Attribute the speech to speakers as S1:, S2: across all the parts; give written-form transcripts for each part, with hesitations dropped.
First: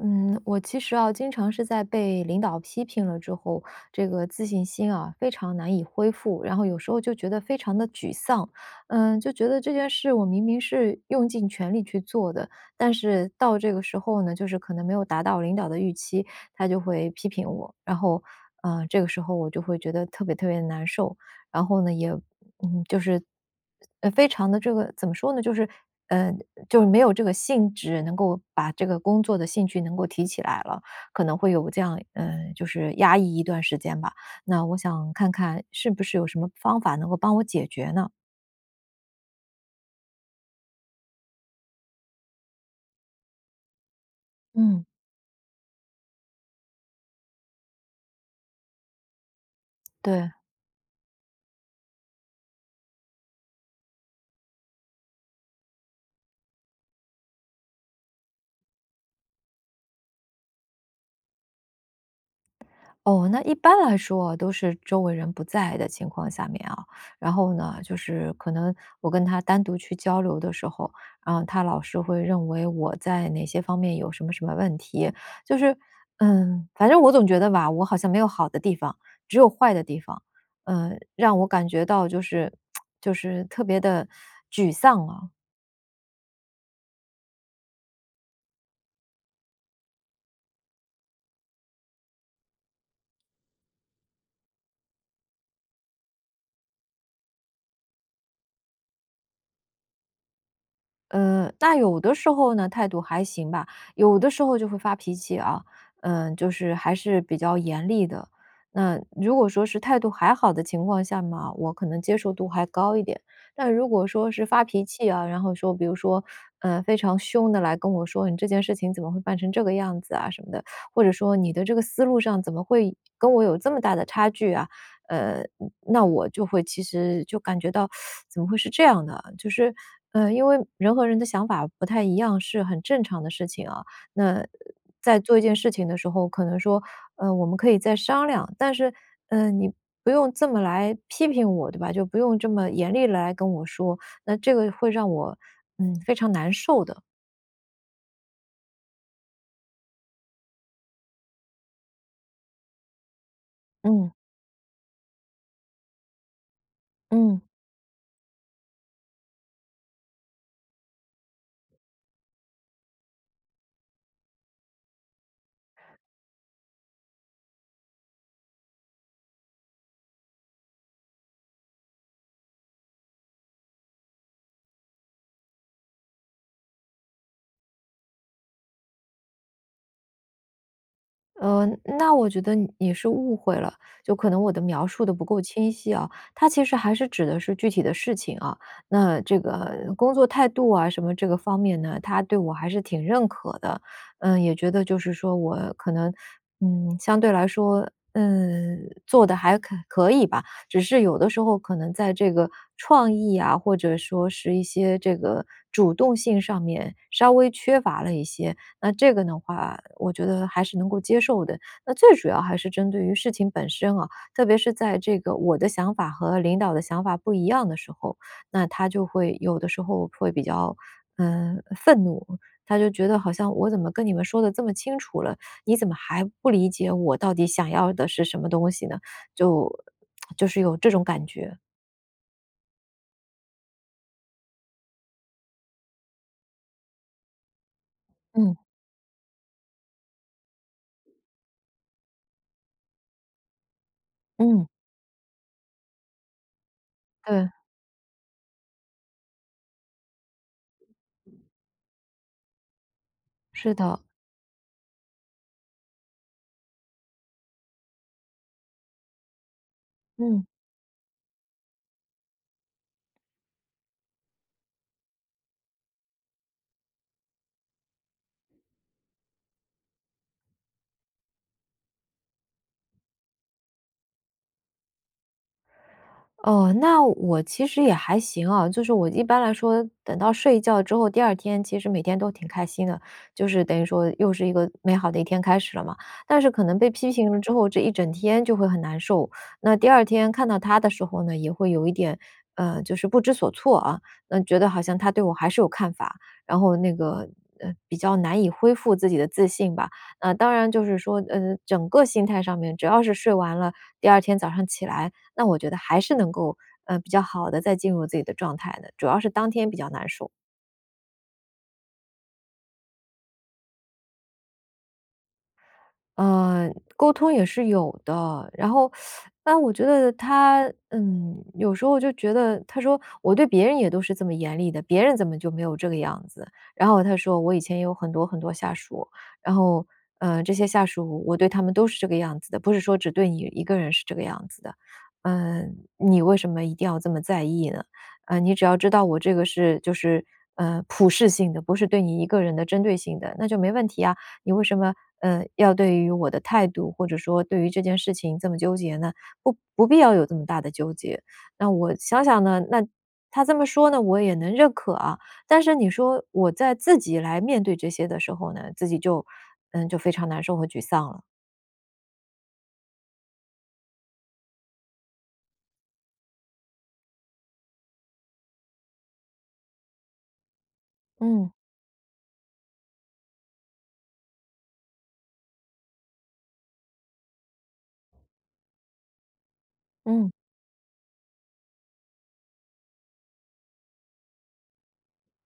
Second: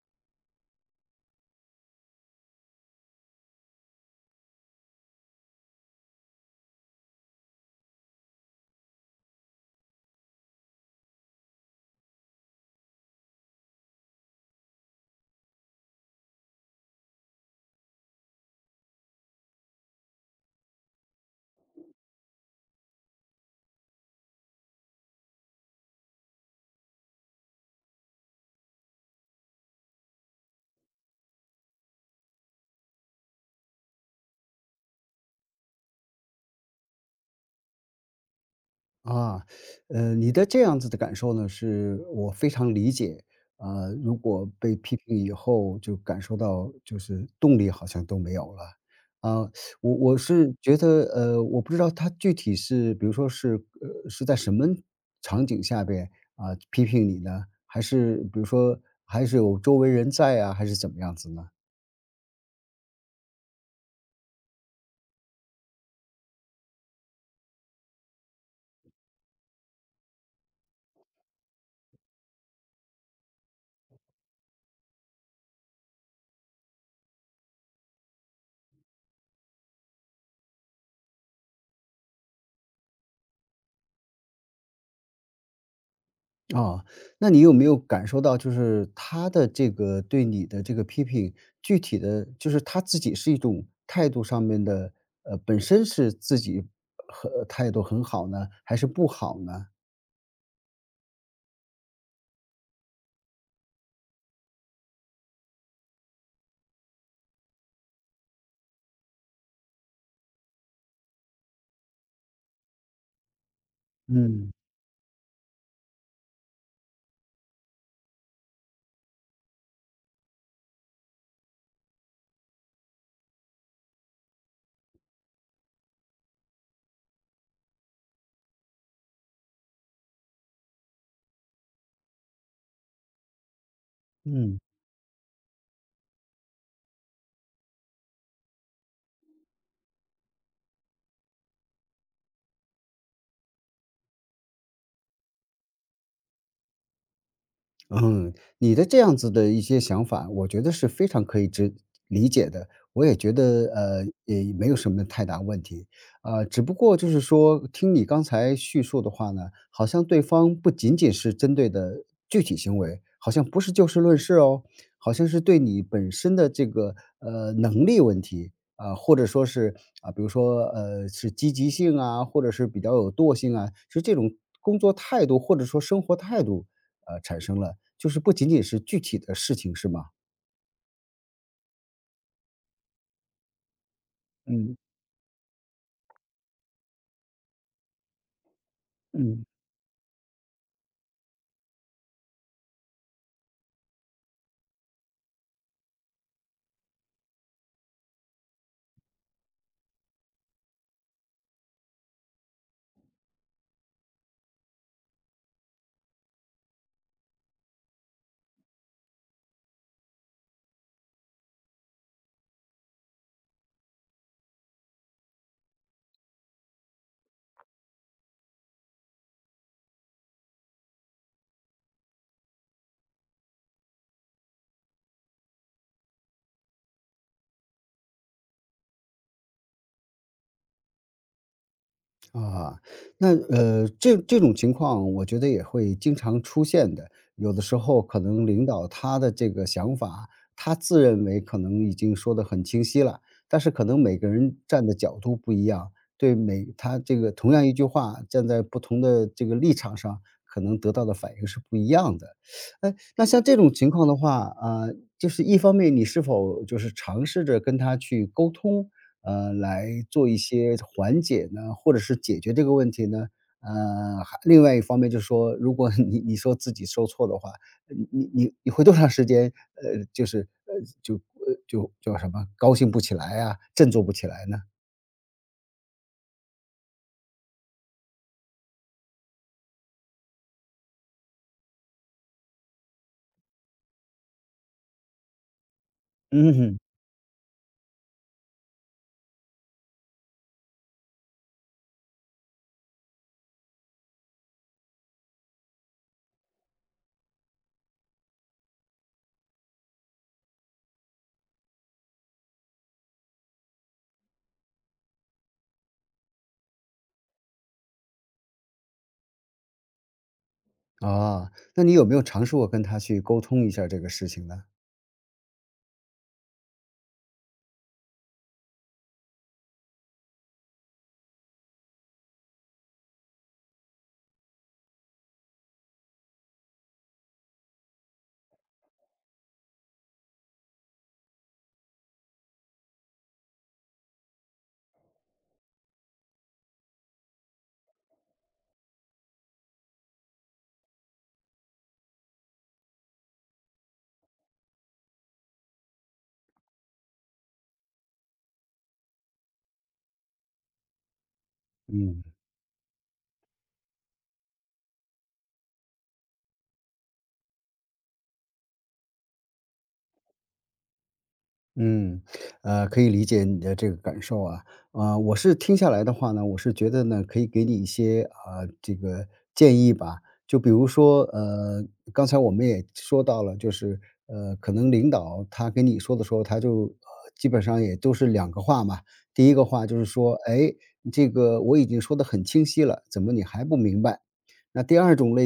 S1: 嗯，我其实啊，经常是在被领导批评了之后，这个自信心啊，非常难以恢复，然后有时候就觉得非常的沮丧，就觉得这件事我明明是用尽全力去做的，但是到这个时候呢，就是可能没有达到领导的预期，他就会批评我，然后，这个时候我就会觉得特别难受，然后呢，也嗯，就是，非常的这个怎么说呢，呃，就是没有这个兴致能够把这个工作的兴趣能够提起来了，可能会有这样就是压抑一段时间吧，那我想看看是不是有什么方法能够帮我解决呢？
S2: 啊，你的这样子的感受呢，是我非常理解。如果被
S1: 嗯，
S2: 批评以后，就感受到就是动力好像都没有了。啊，我
S1: 对。
S2: 是觉得，我不知道他具体是，比如说是，是在什么场景下边批评你呢？还是比如说还是有周围人在啊，还是怎么样子呢？
S1: 哦，那一般来说啊都是周围人不在的情况下面啊，然后呢，就是可能我跟他单独去交流的时候，啊，他老是会认为我在哪些方面有什么什么问题，就是，嗯，反正我总觉得吧，我好像没有好的地方，只有坏的地方。嗯，让我感觉到就是 就是特别的沮丧啊。
S2: 哦，那你有没有感受到，就是他的这个对你的这个批评，具体的就是他自己是一种态度上面的，本身是自己和态度很好呢，还是不好呢？
S1: 那有的时候呢，态度还行吧，有的时候就会发脾气啊，嗯，就是还是比较严厉的。那如果说是态度还好的情况下嘛，我可能接受度还高一点。但如果说是
S2: 嗯
S1: 发脾气啊，然后说，比如说，非常凶的来跟我说，你这件事情怎么会办成这个样子啊什么的，或者说你的这个思路上怎么会跟我有这么大的差距啊？呃，那我就会其实就感觉到 怎么会是这样的啊？就是,因为人和人的想法不太一样，是很正常的事情啊。那
S2: 嗯。
S1: 在做一件事情的时候，可能说，我们可以再商量，但是，你不用这么来批评我，对吧？就不用这么严厉来跟我说，那这个会让我，非常难受的。
S2: 嗯，你的这样子的一些想法，我觉得是非常可以知理解的。我也觉得，
S1: 嗯
S2: 也没有什么太大问题，只不过就是
S1: 嗯。
S2: 说，听你刚才叙述的话呢，好像对方不仅仅是针对的具体行为，好像不是就事论事哦，好像是对你本身的这个能力问题啊、或者说是啊、比如说是积极性啊，或者是比较有惰性啊，是这种工作态度或者说生活态度产生了，就是不仅仅是具体的事情是吗？
S1: 呃，那我觉得你是误会了，就可能我的
S2: 嗯，
S1: 描述的不够清晰啊。他其实还是指的是具体的事情啊，那这
S2: 嗯。
S1: 个工作态度啊什么这个方面呢，他对我还是挺认可的。嗯，也觉得就是说我可能，嗯，相对来说，嗯，做的还可以吧。只是有的时候可能在这个创意啊，或者说是一些这个主动性上面稍微缺乏了一些。那这个的话，我觉得还是能够接受的。那最主要还是针对于事情本身啊，特别是在这个我的想法和领导的想法不一样的时候，那他就会有的时候会比较，愤怒。他就觉得好像我怎么跟你们说的这么清楚了，你怎么还不理解我到底想要的是什么东西呢？就 就是有这种感觉。
S2: 啊，这这种情况我觉得也会经常出现的。有的时候可能
S1: 嗯
S2: 领导他的这个想法，他自认为可能已经说得很清晰了，但是可能每个人
S1: 嗯，
S2: 站的角度不一样，对每他这个
S1: 对，
S2: 同样一句话，站在不同的这个立场上，可能得到的反应是不一样的。哎，那像这种
S1: 是
S2: 情
S1: 的，
S2: 况的话，啊，就是一方面你是否就是尝试着跟他去沟通，来做一
S1: 嗯。
S2: 些缓解呢，或者是解决这个问题呢？还另外一方面就是说，如果 你说自己受挫的话，你会多长时间，呃，就是呃，就呃，就叫什么高兴不起来啊，振作不起来呢？
S1: 哦，那我其实也还行啊，就是我一般来说，等到睡一觉之后，第二天其实每天都挺开心的，就是等于说又是一个美好的一天开始了嘛。但是可能
S2: 嗯
S1: 被批评了之后，这一整天就会很难受。那第二天看到他的时候呢，也会有一点，就是不知所措啊，那觉得好像他对我还是有看法，然后那个。比较难以恢复自己的自信吧。那、当然就是说，整个心态上面，只要是睡完了，第二天早上起来，那我觉得还是能够，比较好的再进入自己的状态的，主要是当天比较难受。
S2: 哼，那你有没有尝试过跟他去沟通一下这个事情呢？
S1: 呃，沟通也是有的，然后，但我觉得他，有时候就觉得，他说我对别人也都是这么严厉的，别人怎么就没有这个样子？然后他说我以前有很多下属，然后，这些下属我对他们都是这个样子的，不是说只对你一个人是这个样子的，嗯、你为什么一定要这么在意呢？你只要知道我这个是就是。普适性的，不是对你一个人的针对性的，那就没问题啊。你为什么，要对于我的态度，或者说对于这件事情这么纠结呢？不必要有这么大的纠结。”那我
S2: 嗯。
S1: 想想呢，那他这么说呢，我也能认可啊。但是你说我在自己来面对这些的时候呢，自己就就非常难受和沮丧了。
S2: 嗯，可以理解你的这个感受啊，我是听下来的话呢，我是觉得呢，可以给你一些啊、这个建议吧。就比如说，
S1: 嗯，
S2: 刚才我们也说到了，就是可能领导他跟你说的时候，他就基本上也都是两个话嘛。第一个话就是
S1: 嗯，
S2: 说，哎，这个我已经说的很清晰了，怎么你还不明白？那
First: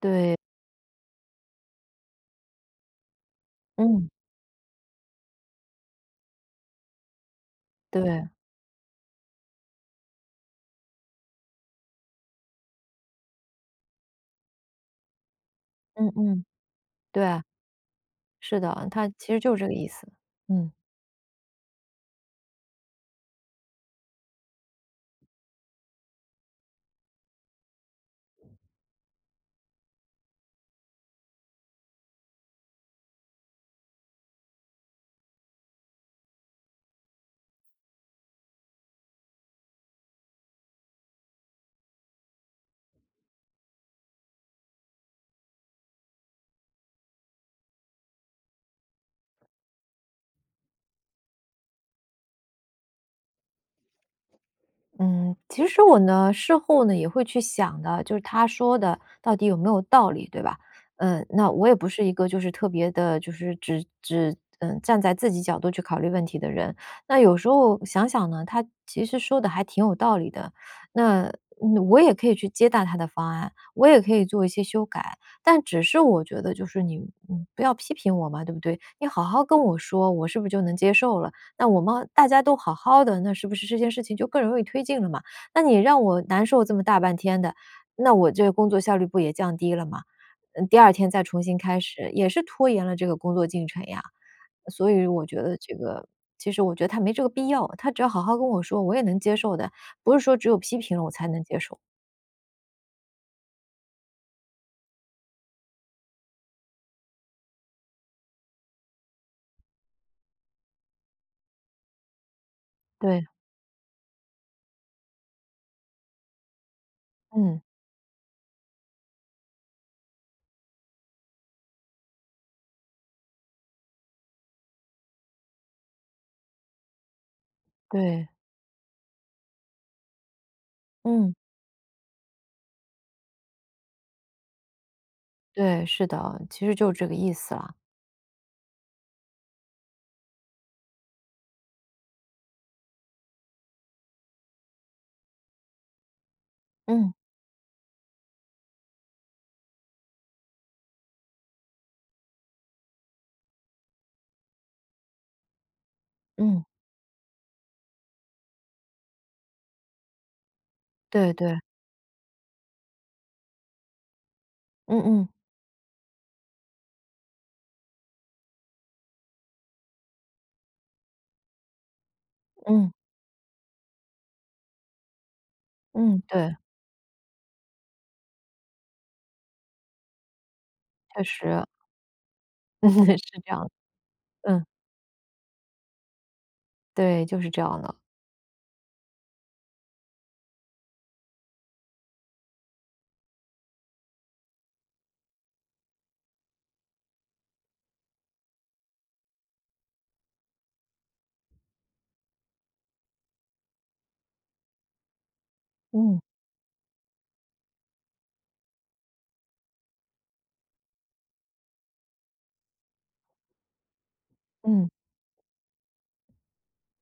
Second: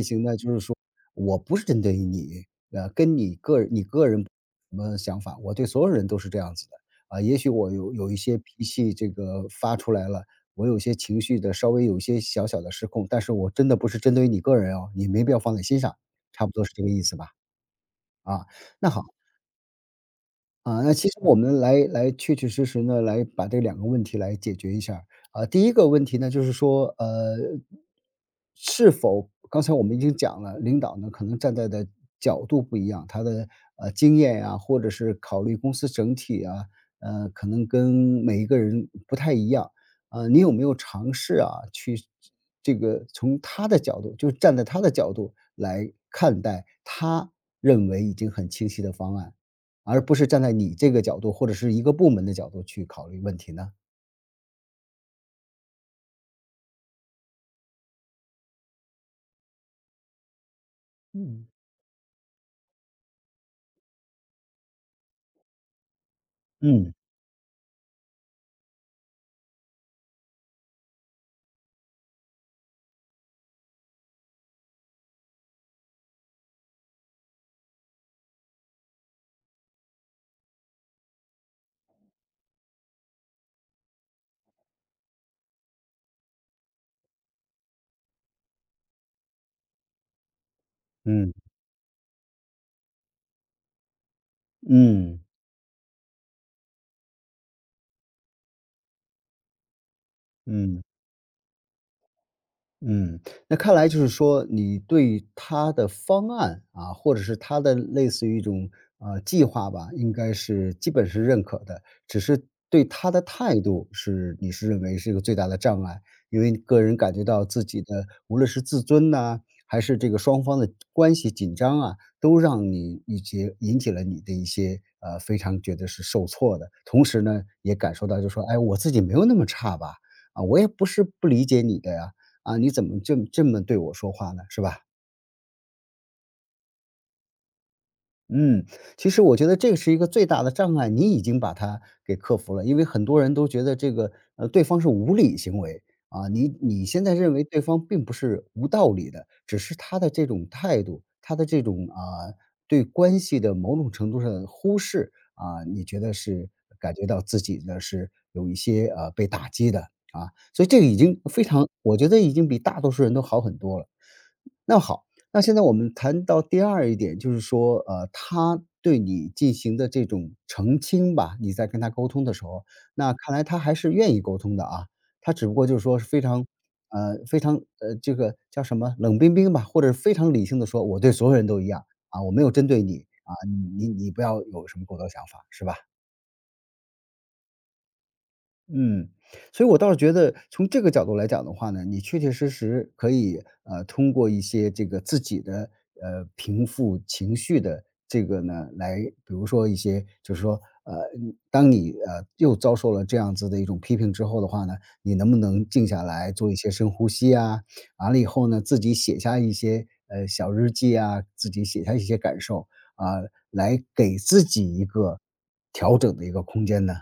S1: 对，
S2: 就是说我不是针对于你，跟你个人
S1: 嗯，
S2: 什么想法，我对所有人都是这样子的。啊，也许我有一
S1: 对，
S2: 些脾气这个发出来了，我有些情绪的稍微有一些小小的失控，但是我真的不是针对于你个人哦，你没必要放在心上，
S1: 嗯嗯，
S2: 差不多是这个意思
S1: 对
S2: 吧？
S1: 啊，
S2: 啊，
S1: 是的，
S2: 那好，
S1: 他其实就是这个意思，嗯。
S2: 啊，那其实我们来确确实实呢，来把这两个问题来解决一下儿。第一个问题呢，就是说，是否刚才我们已经讲了，领导呢可能站在的角度不一样，他的经验呀、或者是考虑公司整体啊，可能跟每一个人不太一样。啊，你有没有尝试啊，去这个从他的角度，就站在他的角度来看待他认为已经很清晰的方案？而不是站在你这个角度，或者是一个部门的角度去考虑问题呢？
S1: 嗯，其实我呢，事后呢也会去想的，就是他说的到底有没有道理，对吧？嗯，
S2: 嗯。
S1: 那我也不是一个就是特别的，就是只站在自己角度去考虑问题的人。
S2: 嗯，
S1: 那有时候想想呢，他其实说的还挺有道理的。那我也可以去接纳他的方案，我也可以做一些修改，但只是我觉得就是你不要批评我嘛，对不对？你好好跟我说，我是不是就能接受了？那我们大家都好好的，那是不是这件事情就更容易推进了嘛？那你让我难受这么大半天的，那我这个工作效率不也降低了嘛？嗯，第二天再
S2: 嗯，
S1: 重新开始，也是拖延了这个工作进程呀。所以
S2: 嗯，
S1: 我觉得这个其实我觉得他没这个必要，他只要好好跟我说，我也能接受的，不是说只有批
S2: 嗯。
S1: 评了我才能接受。
S2: 嗯，那看来就是说你对他的方案啊，或者是他的类似于一种，计划吧，应该是基本是认可的，只是对他的
S1: 对，
S2: 态度是你是认为是一个最大的障碍。因为你个人感觉到
S1: 嗯，
S2: 自己的无论是自尊呐，还是这个双方的关系紧张啊，都让你一些引起了你的一些，非常觉得是受挫的。同时呢，也感受到
S1: 对，
S2: 就说：“哎，我自己没有那么差吧，啊，我也不是不
S1: 嗯，
S2: 理解你的呀。”啊，你怎么这么对我说话呢？是吧？
S1: 对，是的，其实就是这个意思啦。
S2: 嗯，其实我觉得这是一个最大的障碍，你已经把它给克服了。因为很多人都觉得这个，对方是无理行为，啊，你现
S1: 嗯，
S2: 在认为对方并不是无道理的，只是他的这种态度，他的这种啊，对关系的某种程度上的忽视，啊，你觉得是
S1: 嗯，
S2: 感觉到自己呢是有一些被打击的啊，所以这个已经
S1: 对
S2: 非
S1: 对，
S2: 常，我觉得已经比大多数人都好很多了。那
S1: 嗯
S2: 好，
S1: 嗯，
S2: 那现在我们谈到第二一点，就是说，他对你进行的这种澄清吧，你在跟他沟通的时候，
S1: 嗯，
S2: 那看来他还是愿意沟通的啊。他只不过就是说是非
S1: 嗯，
S2: 常，
S1: 对，
S2: 呃，非常，呃，这个叫什么冷冰冰吧，或者是非常理性的说，我对
S1: 确
S2: 所有人都
S1: 实。
S2: 一样啊，我没有针对你
S1: 是
S2: 啊，
S1: 这样的，
S2: 你不要
S1: 嗯，
S2: 有什么过多想法，是吧？
S1: 对，就是这样的，
S2: 嗯，所以我倒是觉得从这个角度来讲的话呢，你确确实实可以，通过一些这个自己的，平复情绪的这个呢，来比如说一些就是说，你当你，又遭受了这样子的一种批评之后的话呢，你能不能静下
S1: 嗯，
S2: 来做一些深呼吸啊？完了以后呢，自己写下一些，小日记啊，自己写下一些感受啊，来给自己一
S1: 嗯。
S2: 个调整的一个空间呢？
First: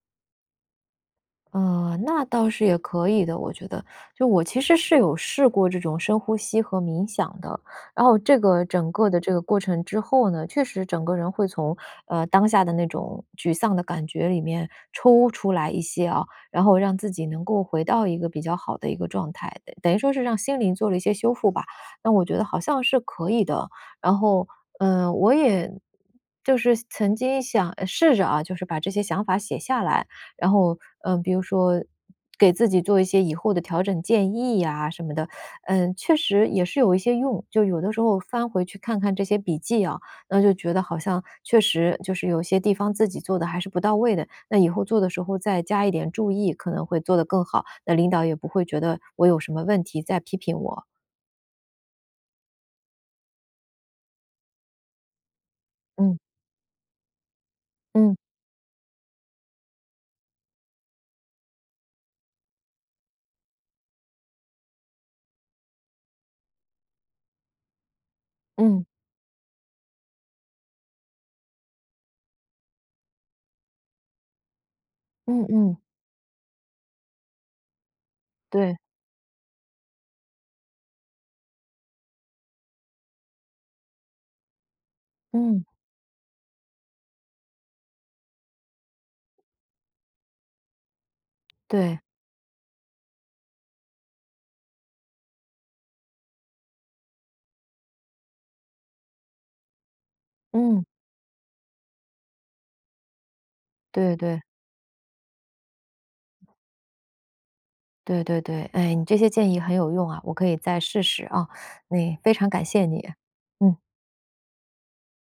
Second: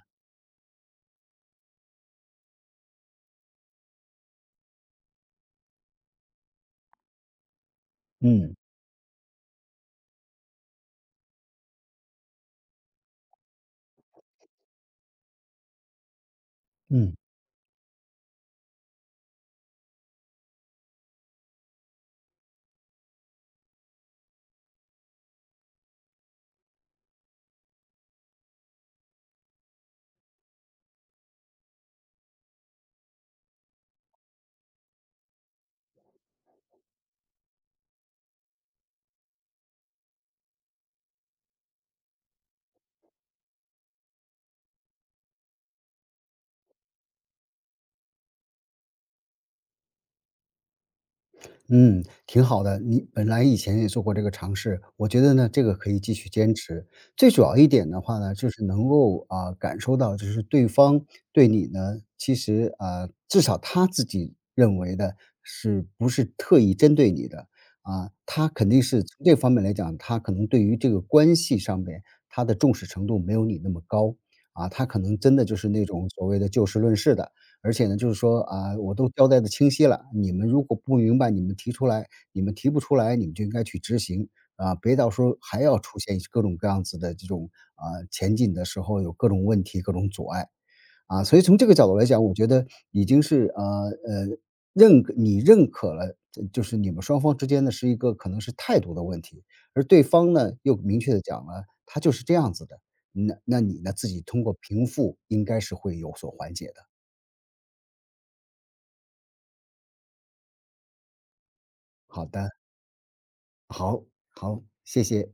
S1: 那倒是也可以的，我觉得。就我其实是有试过这种深呼吸和冥想的，然后这
S2: 嗯，
S1: 个整个的这个过程之后呢，确实整个人会从当下的那种沮丧的感觉里面抽出来一些啊，然后让自
S2: 嗯。
S1: 己能够回到一个比较好的一个状态，等等于说是让心灵做了一些修复吧。那我觉得好像是可以的，然后我也。就是曾经想试着啊，就是把这些想法写下来，然后，嗯，比如说给自己做一些以后的调整建议呀什么的，嗯，确实也是有一些用。就有的时候翻回去看看这些笔记啊，那就觉得好像确实就是有些地方自己做的还是不到位的，那以后做的时候再加一点注意，可能会做得更好，那领导也不会觉得我有什么问题再批评我。
S2: 嗯，挺好的。你本来以前也做过这个尝试，我觉得呢，这个可以继
S1: 嗯，
S2: 续坚持。最主要一点的
S1: 嗯，
S2: 话呢，就是能够啊、感受到，就是对方对你呢，其实啊、至少他自己认为的是不是特意针对你的啊、他肯定
S1: 嗯，
S2: 是从这方面来讲，他可能对于这个关系上面他的重视程度没有你那么高啊，他可能真的
S1: 嗯
S2: 就是
S1: 嗯，
S2: 那种所谓的就事论事的。而且呢，就是说
S1: 对，
S2: 啊，我都交代的清晰了，你们如果不明白，你们提出来，你们提不出来，你们就应该去执行啊，别到时候还
S1: 嗯，
S2: 要出现各种各样子的这种啊，前进的时候有各种问题、各种阻碍啊。所以从这个角度
S1: 对，
S2: 来讲，我觉得已经是呃，认可你认可了，就是你们双方之间呢是一个可能是态度的问题，而对方呢又
S1: 嗯，
S2: 明确的讲了，他就是这样子的，那你呢自
S1: 对
S2: 己
S1: 对。
S2: 通过平复应该是会有所缓解的。
S1: 对对对，哎，你这些建议很有用啊，我可以再试试啊。那
S2: 好
S1: 非常
S2: 的。
S1: 感谢你，嗯。
S2: 好，好，谢谢。